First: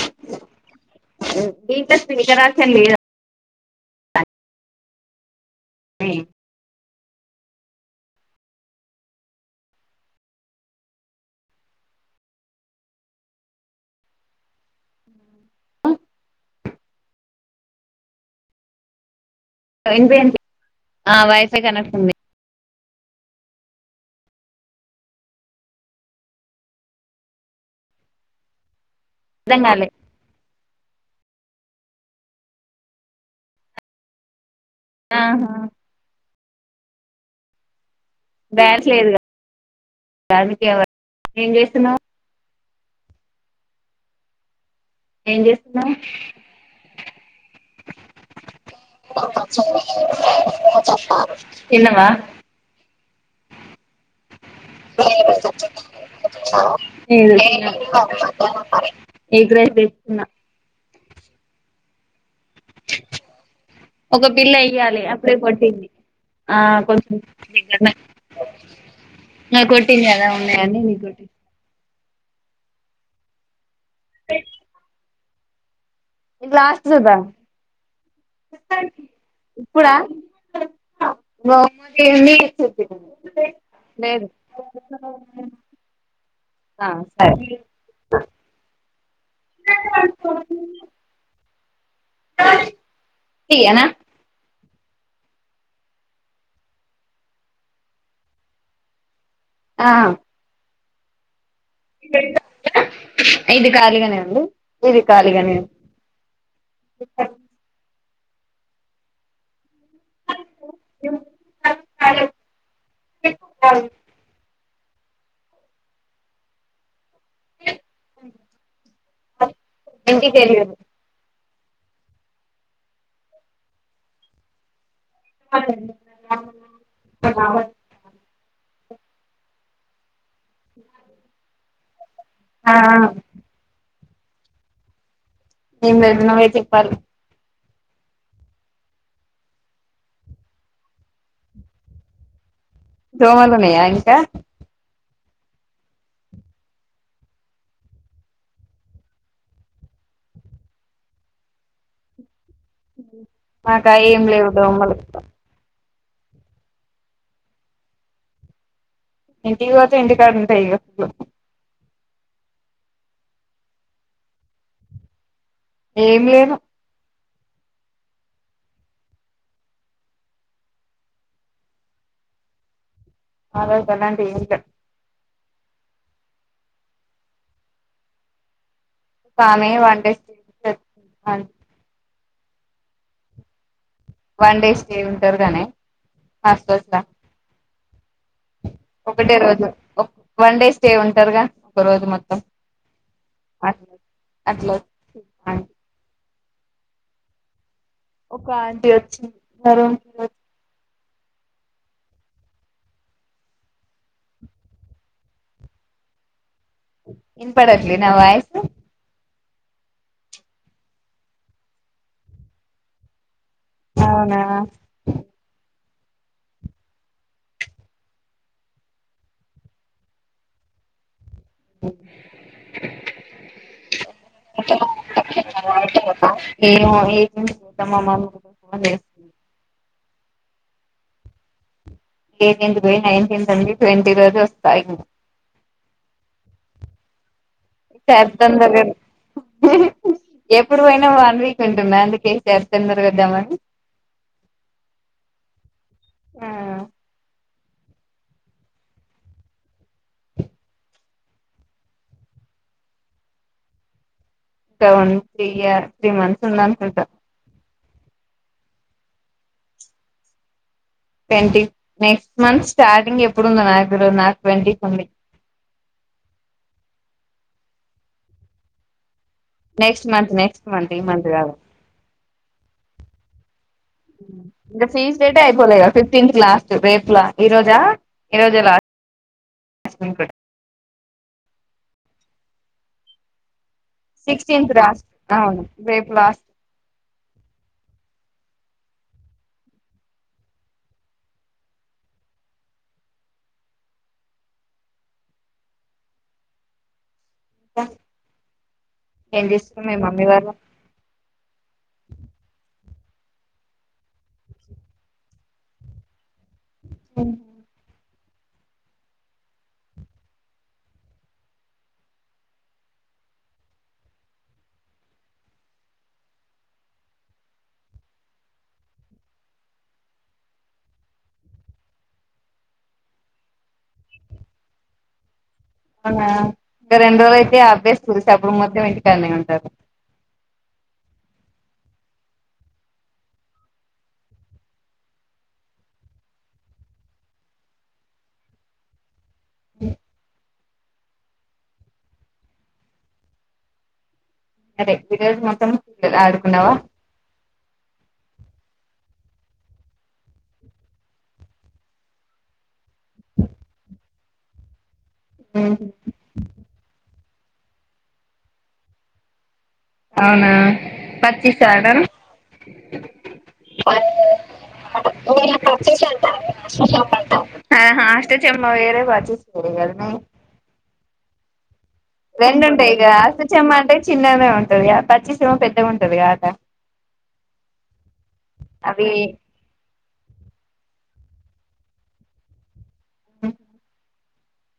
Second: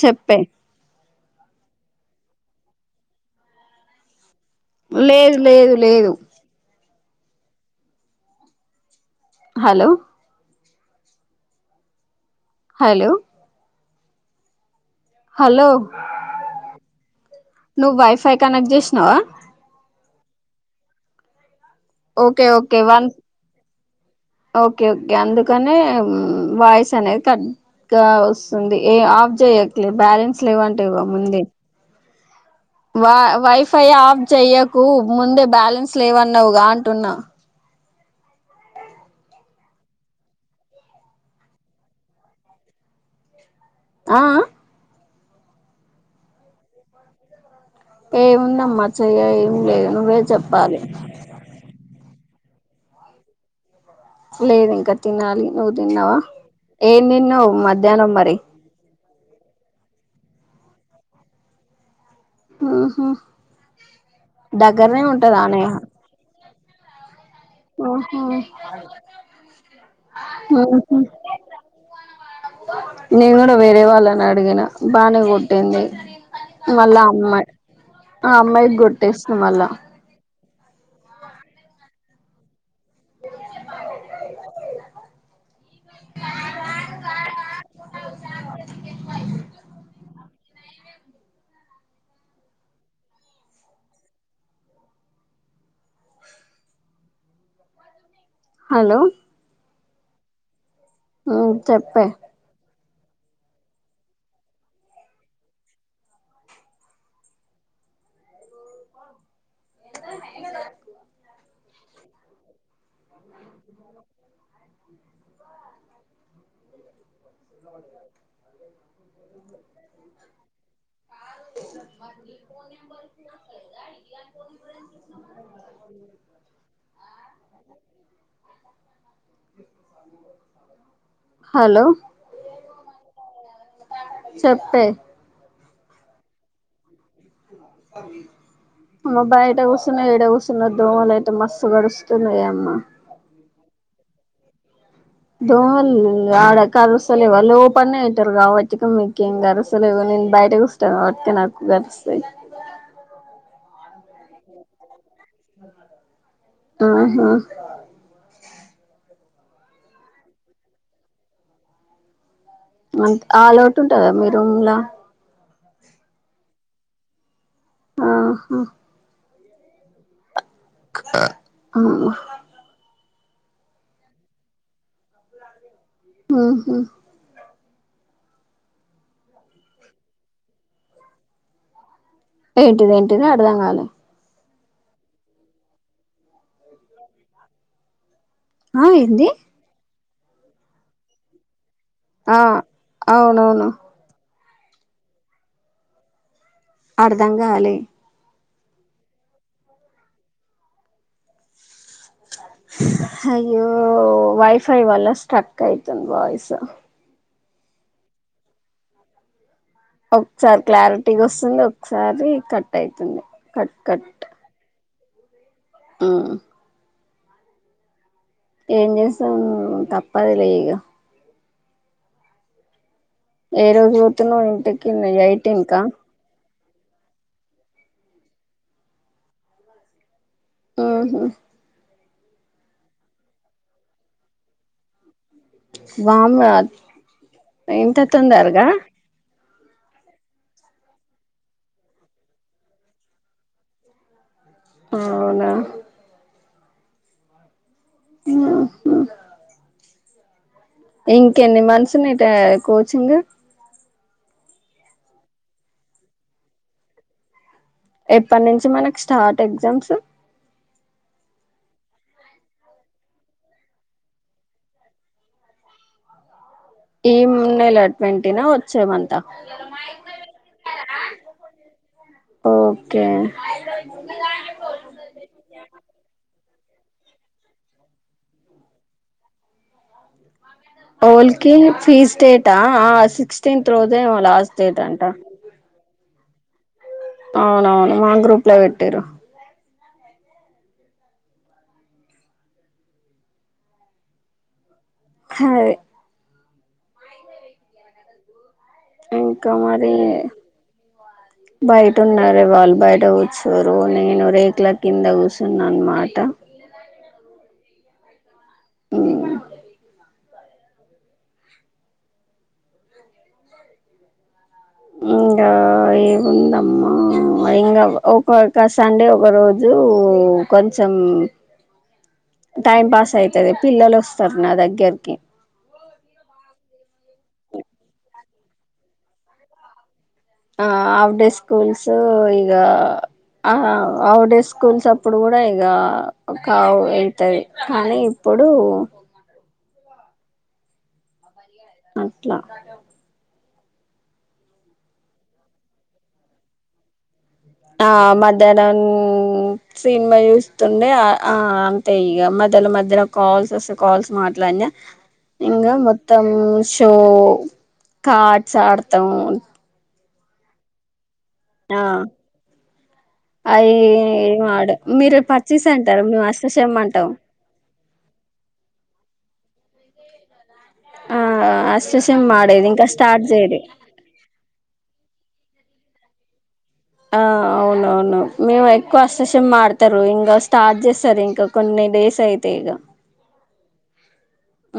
చెప్పే [unintelligible] లేదు లేదు లేదు హలో హలో హలో నువ్వు వైఫై కనెక్ట్ చేసినావ ఆ వై ఫై కనస్తుంది కే వన్ ఓకే ఓకే అందుకనే వాయిస్ అనేది కట్ గా వస్తుంది ఏ ఆఫ్ అర్థం కాలే చేయట్లే బ్యాలెన్స్ లేవంటి వి గా ముందే వా వయిఫై ఆఫ్ చేయకు కు ముందే ఆహా బ్యాలెన్స్ లేవని ఉన్నావుగా అంటున్నా బ్యాలెన్స్ లేదుగా ఏం జేస్తున్నావ్ ఆ ఏం జేస్తున్నావ్ ఏముందమ్మా చెయ్య ఏం లేదు నువ్వే చెప్పాలి తిన్నవ లేదు ఇంకా తినాలి నువ్వు తిన్నావా ఏం తిన్నావ్ లేదు మధ్యాహ్నం మరి ఎగ్ రైస్ దెప్ కున్నా ఆహ ఒక పిల్ల వేయాలి దగ్గరనే ఉంటద అప్పుడే ఆనే కొట్టింది ఆ కొంచెం దగ్గరనే హాహ ఇంకా కొట్టింది కదా ఉన్నాయని హాహు నీకు కొట్టి నేనుకూడు వేరే వాళ్ళనడిగినా బానే గొడ్ టెన్ ఏ హ్మ్ లాస్ట్ మళ్ళా చూద్దాం అమ్మాట్, ఆ అమ్మాయికి గొట్టేస్తు మళ్ళా బొమ్మాదే ఉంది చూప్పియకొండా లేదు. ఆ సరే ఈయనా హలో ఆ హ్మ్మ్ చెప్పే ఇది ఖాళీగనే ఉంది. ఇది ఖాళీగనే ఉత్పట్ అయిందు ఎందుకని [unintelligible] ఎంటిక్ వెళ్ళి చూడు ఫో నబ [unintelligible] బర్ బాగానే హలో ఆహ్ చెప్పే ఏంలేద్ ఇ నువ్వే చెప్పాలి అమ్మ బయట కూర్సున్న ఏడ కూర్సున్న దోమలు అయితే, మస్సు గడుస్తున్నాయె అమ్మ దోమలు ఉన్నాయా నీ యా దోమల్ల్ ఆవిడ కరుస్తలేవ్ వాళ్ళోపన్నేంటారు. రావచ్చింకం మీకేం గరుస్తలేవని, నేన్ బయటకు స్టానా ట్టేనాకు గరిస్తాయి. మాకా ఏంలేవు దోమలు ఆహా ఇంటికి పోతే ఇంటికాడున్నుంటాయిగా ఇంట్లో అ ఆ లోటు ఉంటదా మీ రూమ్లా ఏం లేవు. ఆహా ఆహ [unintelligible] మ్మ్ హు కామే వంటెస్టీ [unintelligible] ఆంది ఏంటిది ఏంటిది అడ్దాంగాలే వన్ డే స్టే ఉంటరు గానీ హాస్టల్స్ లా ఆ ఏంది ఒకటే రోజు ఓక్. వన్ డే స్టే ఉంటారుగా. ఒక రోజు మొత్తం ఆ అవునవును. అట్లే. [unintelligible] అర్ధంకాలే. ఒక ఆంటీ వచ్చింద్. [unintelligible] అయ్యో, వైఫై వల్ల స్ట్రక్ అయింతుంద్ వాయిస్. ఇన్ పడట్లే నా వాయిస్. ఒక్సారి క్లారిటీగా ఓస్తుంది, ఒక్సారి కట్ అయితుంది. కట్ అవునా. ఆ. ఏం చేస్తాం కప్పదిలే ఇగ. ఏ రోజు పోతున్నావ్ ఇంటికి ఎయిటీన్కా. నేను అవి ఎయిటీన్ కి పోతా, మా మమ్మీ. [unintelligible] ఉహుమ్. ఎయిటీన్త్ కి పోయి, నైన్టీన్త్ ఉండి, ట్వంటీ రోజు ఓస్తా. [unintelligible] [unintelligible] చెత్తం. తొందరగా [unintelligible] ఎప్పుడు పోయినా వన్ వీక్ ఉంటున్న, అందుకే ఈ సారి తొందరగా వద్దామని. ఉమ్ అవునా. ఆ. ఉహుమ్. ఇంకెన్ని మంత్స్ నీటా కోచింగు. ఇంకా one, three year, three months ఉందనుకుంటా. ఎప్పటి నుంచి మనకు start exams. Twenty, next month starting ఎప్పుడుందో నాకు తెల్వద్, నాకు ట్వంటీ కి ఉంది. ఈమ్ నెల ట్వంటీనా, వచ్చేమంతా. నెక్స్ట్ మంత్, నెక్స్ట్ మంత్ ఈ మంత్ కాదు. ఓకే. ఇంకా ఫీస్ డేటే అయిపోలేగా, ఫిఫ్టీన్త్ కి లాస్ట్. రేపులా, ఈ రోజా, ఈ రోజే లాస్ట్. హోల్ల్కి ఫీస్ డేటా, ఆ సిక్స్టీన్త్. త్రోజ్ లాస్ట్ సిక్స్టీన్త్ డేట్ అంట. లాస్ట్ అవును రేపు లాస్ట్. అవునవును మా గ్రూప్ లో పెట్టిన్రు. ఖాదే. [unintelligible] ఏం ఇంకా చేస్తున్నారు మరి, మీ మమ్మీ వాళ్ళు బయట్ ఉన్నారే వాళ్ళు బయట్. డౌట్స్ [unintelligible] నేను రేకూల కింద కూర్చున్నా అన్నమాట. అం అ ఇంకా ఏముందమ్మా ఇంకా ఒక్కక్క సండే ఒక రోజు కొంచెం టైం పాస్ అయితది పిల్లలు వస్తారు నా దగ్గరికి ఇంకా రెండు రోజులు అయితే అభేస్ చూసి అప్పుడు మొత్తం ఇంటికన్నే ఉంటారు ఆ ఆఫ్ డే స్కూల్స్ ఇగా అవుట్ డే స్కూల్స్ అప్పుడు కూడా ఇక కవు అతాయి కానీ ఇప్పుడు అ అట్లా అరే ఈ రోజు మొత్తం ఆడుకున్నావా ఆ మధ్యాహనం సినిమా చూస్తుండే ఆ అంతే ఇక మధ్యలో మధ్యలో కాల్స్ వస్తే కాల్స్ మాట్లాడినా ఇంగా ఉమ్. మొత్తం షో కాట్స్ ఆడతం అవునా పచ్చిస్ ఆడడం అవి ఏం ఆడ మీరు పర్చేస్ అంటారు మేము అష్టచమ్మ అంటాం ఆహ అష్ట చెమ్మ వేరే పచ్చిస్ వేరే కదా ఆ అష్ రెండుంటాయి కదా అస్ట చెమ్మ అంటే చిన్నగనే ఉంటది గదా పచ్చిస ఏమో పెద్దగా ఉంటది కదా ఆట ఆ అవునవును మేము ఎక్కువ అవి అస్సచెమ్మ ఆడతారు ఇంగా స్టార్ట్ చేస్ సరే ఇంకా కొన్ని డేస్ అయితే ఇగ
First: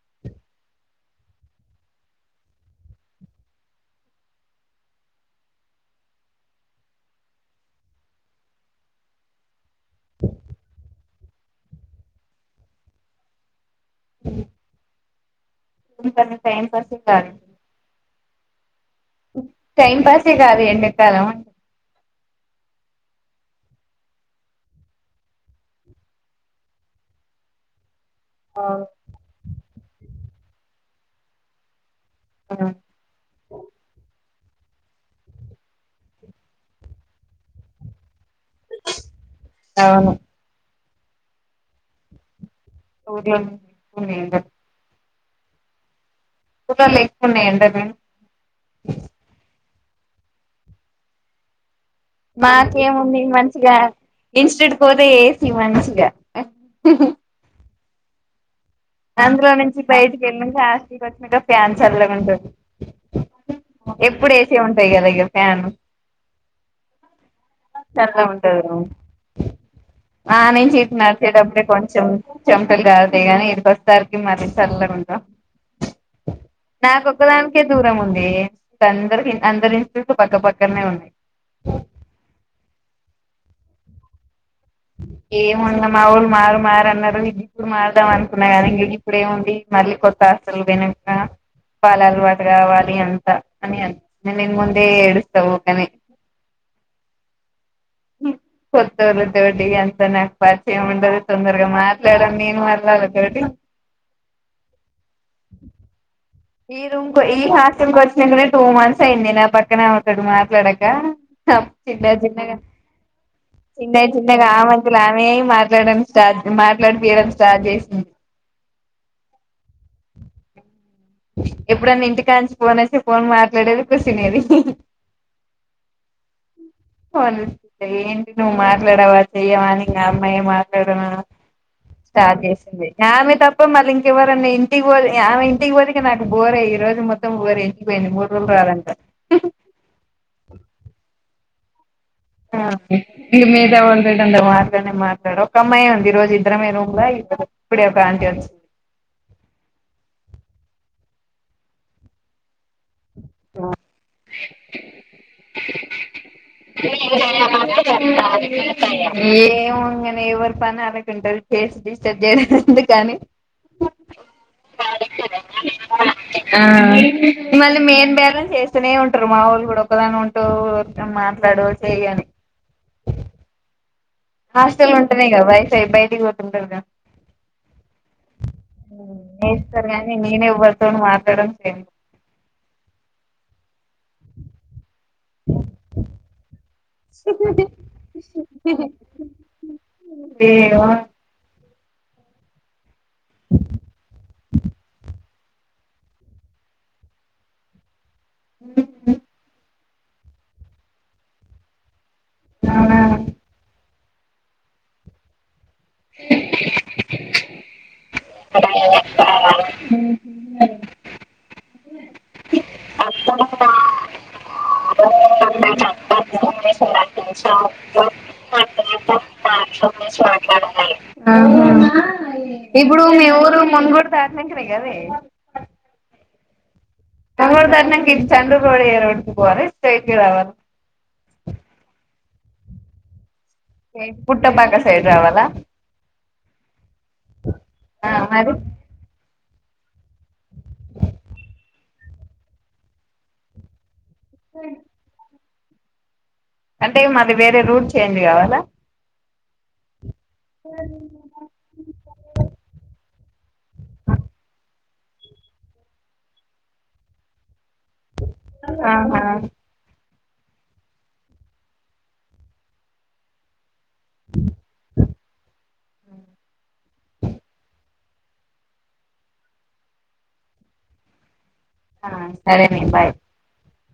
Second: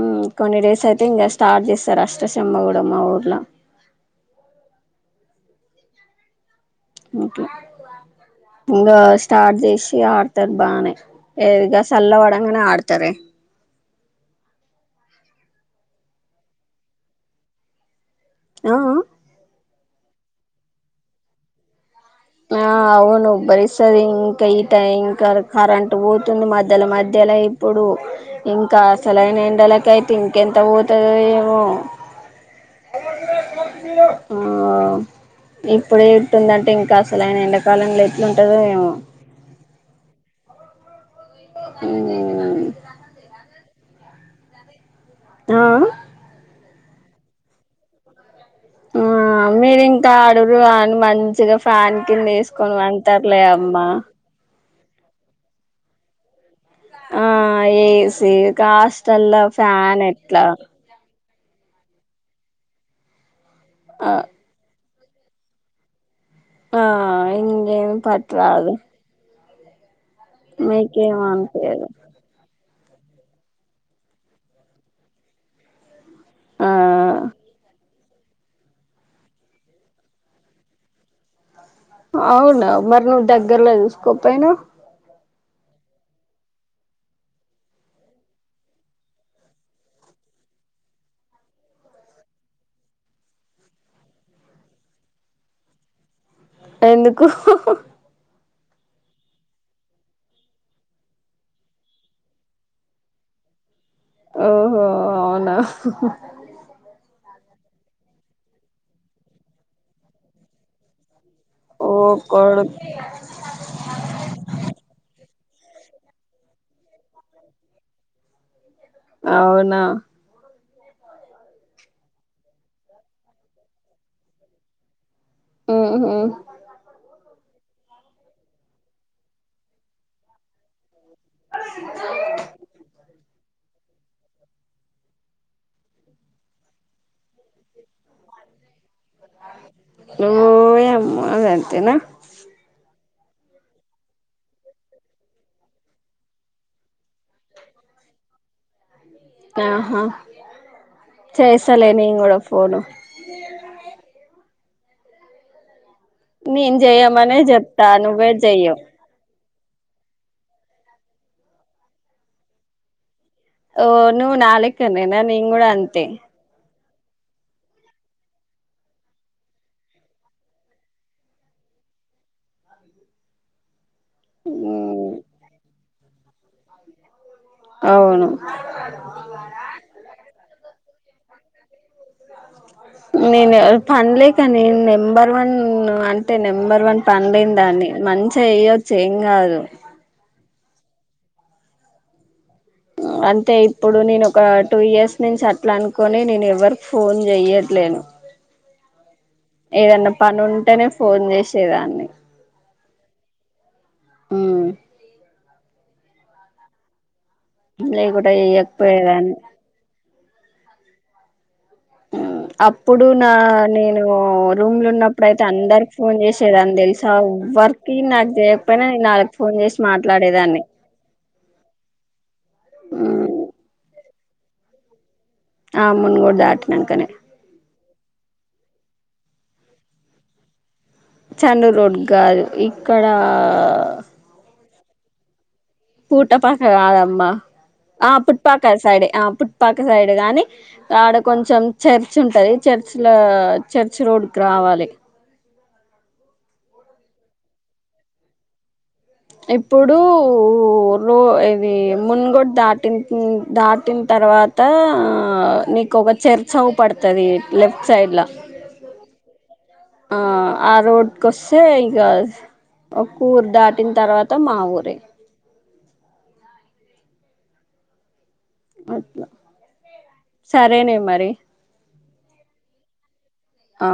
ఉం కొన్ని డేస్ అయితే ఇంకా స్టార్ట్ చేస్తారు అష్టచెమ్మ కూడా మా ఊర్ల ఇంగా స్టార్ చేస్ ఇగ ఆడుతర్ బానే ఏదిగా సల్ల పడంగనే ఆడతరే అ టైం పడస కాన్ ఆ ఆ టైం పాసే కాదు అండ కాలం ఆ అవును ఉబ్బరిస్తది ఇంకా ఈ టైం ఇంకా కరెంటు పోతుంది మధ్యల మధ్యల ఇప్పుడు ఇంకా అవును అసలైైన ఏండలా ఇంకైతే ఇంకెంత పోతదో ఏమో [inaudible] ఆ ఇప్పుడే ఇట్టుందంటే ఇంకా అష్ లైన ఎండాకాలం లై ఉంటదో ఎమో అవును ఉం [unintelligible] ఆ కులర్లేక్కున్నాయండగన్ ఆ మీరి ఇంకా అడుగురు అని మంచిగా ఫ్యాన్ కింద వేసుకొని మాకేముంది పండుతారులే మంచిగా అమ్మా ఇన్స్టట్యూట్ పోతే ఎ సి మంచిగా ఆ అయ్యి ఏసి కాస్ట్ అల్లా అందులో ఫాన్ ఎట్లా క్యాన్సర్లా ఉంట ఆ ఎప్పుడు ఏసే ఉంటు పైగా లే ప్యాన్ ఆ ఇక ఉంటది పట్టదు రూమ్ ఆ నేను చీట్ మత డబ్బడే అనిపియదు కొంచెంం దగా ఏ తర్కి మారి చల్లగా ఉంటాం ఆ నా ఓక్కదానికే దూరం ఉంది అందరి అందరి పక్కపక్కనే ఉన్నాయి అవునా మరి నువ్వు దగ్గరలో చూసుకోపోయినవ్ ఏముంద మా ఊళ్ళు మారు మారన్నారు ఇ ఇప్పుడు మారదాం అనుకున్నా కానీ ఇంక ఇప్పుడు ఏముంది మళ్ళీ కొత్త హాస్టల్ కి వెనక వాాల అలవాటు కావాలి అంత అని అనిపింది నేను ఇం ముందే ఏడుస్తా యూకేనే ఎందుకు కొత్తోళ్ళ తోడి ఎంత నాకు పరిచయం ఉండదు తొందరగా మాట్లాడ నేను మల్లాలతోటి ఓహో అవునా ఏ రూమ్ ఈ హాస్టల్ కి వచ్చినకనే టూ మంత్స్ అయింది నా పక్కనే ఆమె తోటి మాట్లాడాక ఓ చిన్న చిన్నగా కొడుక్ చిన్న చిన్నగా ఆమెంతల ఆమె మాట్లాడని స్టార్ట్ మాట్లాడిపొయ్యడం స్టార్ట్ చేసింది అవునా ఎప్పుడన్న ఇంటికాంచి ఫోన్ వస్తె ఫోన్ మాట్లాడేది కుసునేది ఉహు ఏంటి నువ్వు మాట్లాడవా చెయ్యవా నకా అమ్మాయి మాట్లాడ స్టార్ట్ చేసింది ఆ ఆమె త మల్ల ఎవరన్న ఇంటికి ఆమె ఇంటికి పో నాకు బోరే ఈోజు మొత్తం బోరే పోయింది మూడు రోజులు రాదంట ఓఓ యమ్మ నా ఇ మీద మాట్లానే మాట్లా ఒక అమ్మాయి ఉంది ఈ రోజు ఇద్దరమే రూమ్లా ఇద్దరు ఇప్పుడే ప్ర్రాంతి వచ్చింది ఆహా చేసలే నేను కూడా ఫోను ఆ నేను చేయమనే చెప్తా నువ్వే చెయ్యవు ఇంకా ఎవరి పని వాళ్ళకే ఉంటది చేసి డిస్ట్రబ్ చేసుడు ఎందుకు అని ఓ నువ్ నాలెక్కా నేనా నేను కూడా అంతే మళ్ళీ మెయిన్ బాలన్స్ వెస్తూనే ఉంటారు మా ఊలు కూడా ఒకదానివి ఉంటావ్ నడు చేయని హాస్టల్ ఉంటేనే గ వైఫై బై ఇంటికి పోతుంటారుగా అవును వేస్తారు గాని నేనే వ ఫోన్ మాట్లాడానికి ఏం నేను పనిలేక నేను నెం నెంబర్ వన్ అంటే నెంబర్ వన్ పని లేని దాన్ని మంచిగా చేయచ్చు ఏం కాదు ఏమో అంటే ఇప్పుడు నేను ఒక టూ ఇయర్స్ నేను చెట్ల అనుకొని నేను ఎవ్వరి ఫోన్ చెయట్లేను హ్మ్ హ్మ్ ఏదన్నా పని ఉంటేనే ఫోన్ చేసేదాన్ని అవునా హ్మ్ లేకుండా చేయ్యకపోయదాన్ని అబ్ ఇప్పుడు నా నేను రూమ్ లో ఉన్నప్పుడు అయితే అందరికి ఫోన్ ఆహా చేసి చ్చంద తెలుసా ఎవరికీ నాకు చేయ అంటేనే నాలు ఫోన చేసి మాట్లాడేదాన్ని ఆహా ఇప్పుడు మీ ఊరు ముంగుడు సర్నెకే కదే ఆ మున్గూడు దాటి నంకనే మీది చండూరు రోడ్ ఎ రోడ్ కి పోవాలి స్ట్రెయిట్ గ రావాలి చండూ రోడ్ కాదు ఇక్కడ పుట్ట భాగా సైడ్ రావాలా పూట పాక కాదమ్మా ఆ పుట్పాక సైడే ఎ పక్క సైడ్ గాని అడా కొంచెం చర్చ్ ఉంటది చర్చ్ లో చర్ చర్చ్ రోడ్కి రావాలి అంటే మాది వేరే రూట్ చేంజ్ కావాలా ఇప్పుడు లో ఇది మున్గోడు దాటింది దాటిన తర్వాత నీకు ఒక చర్చి అవ్ పడతది లెఫ్ట్ సైడ్లో ఆహా ఆ ఆ రోడ్ కోస్తే ఇక [unintelligible] పుట్టిన తర్వాత మా ఊరే అ సరే నే మరి ఆ సరేనే బాయ్ ఆ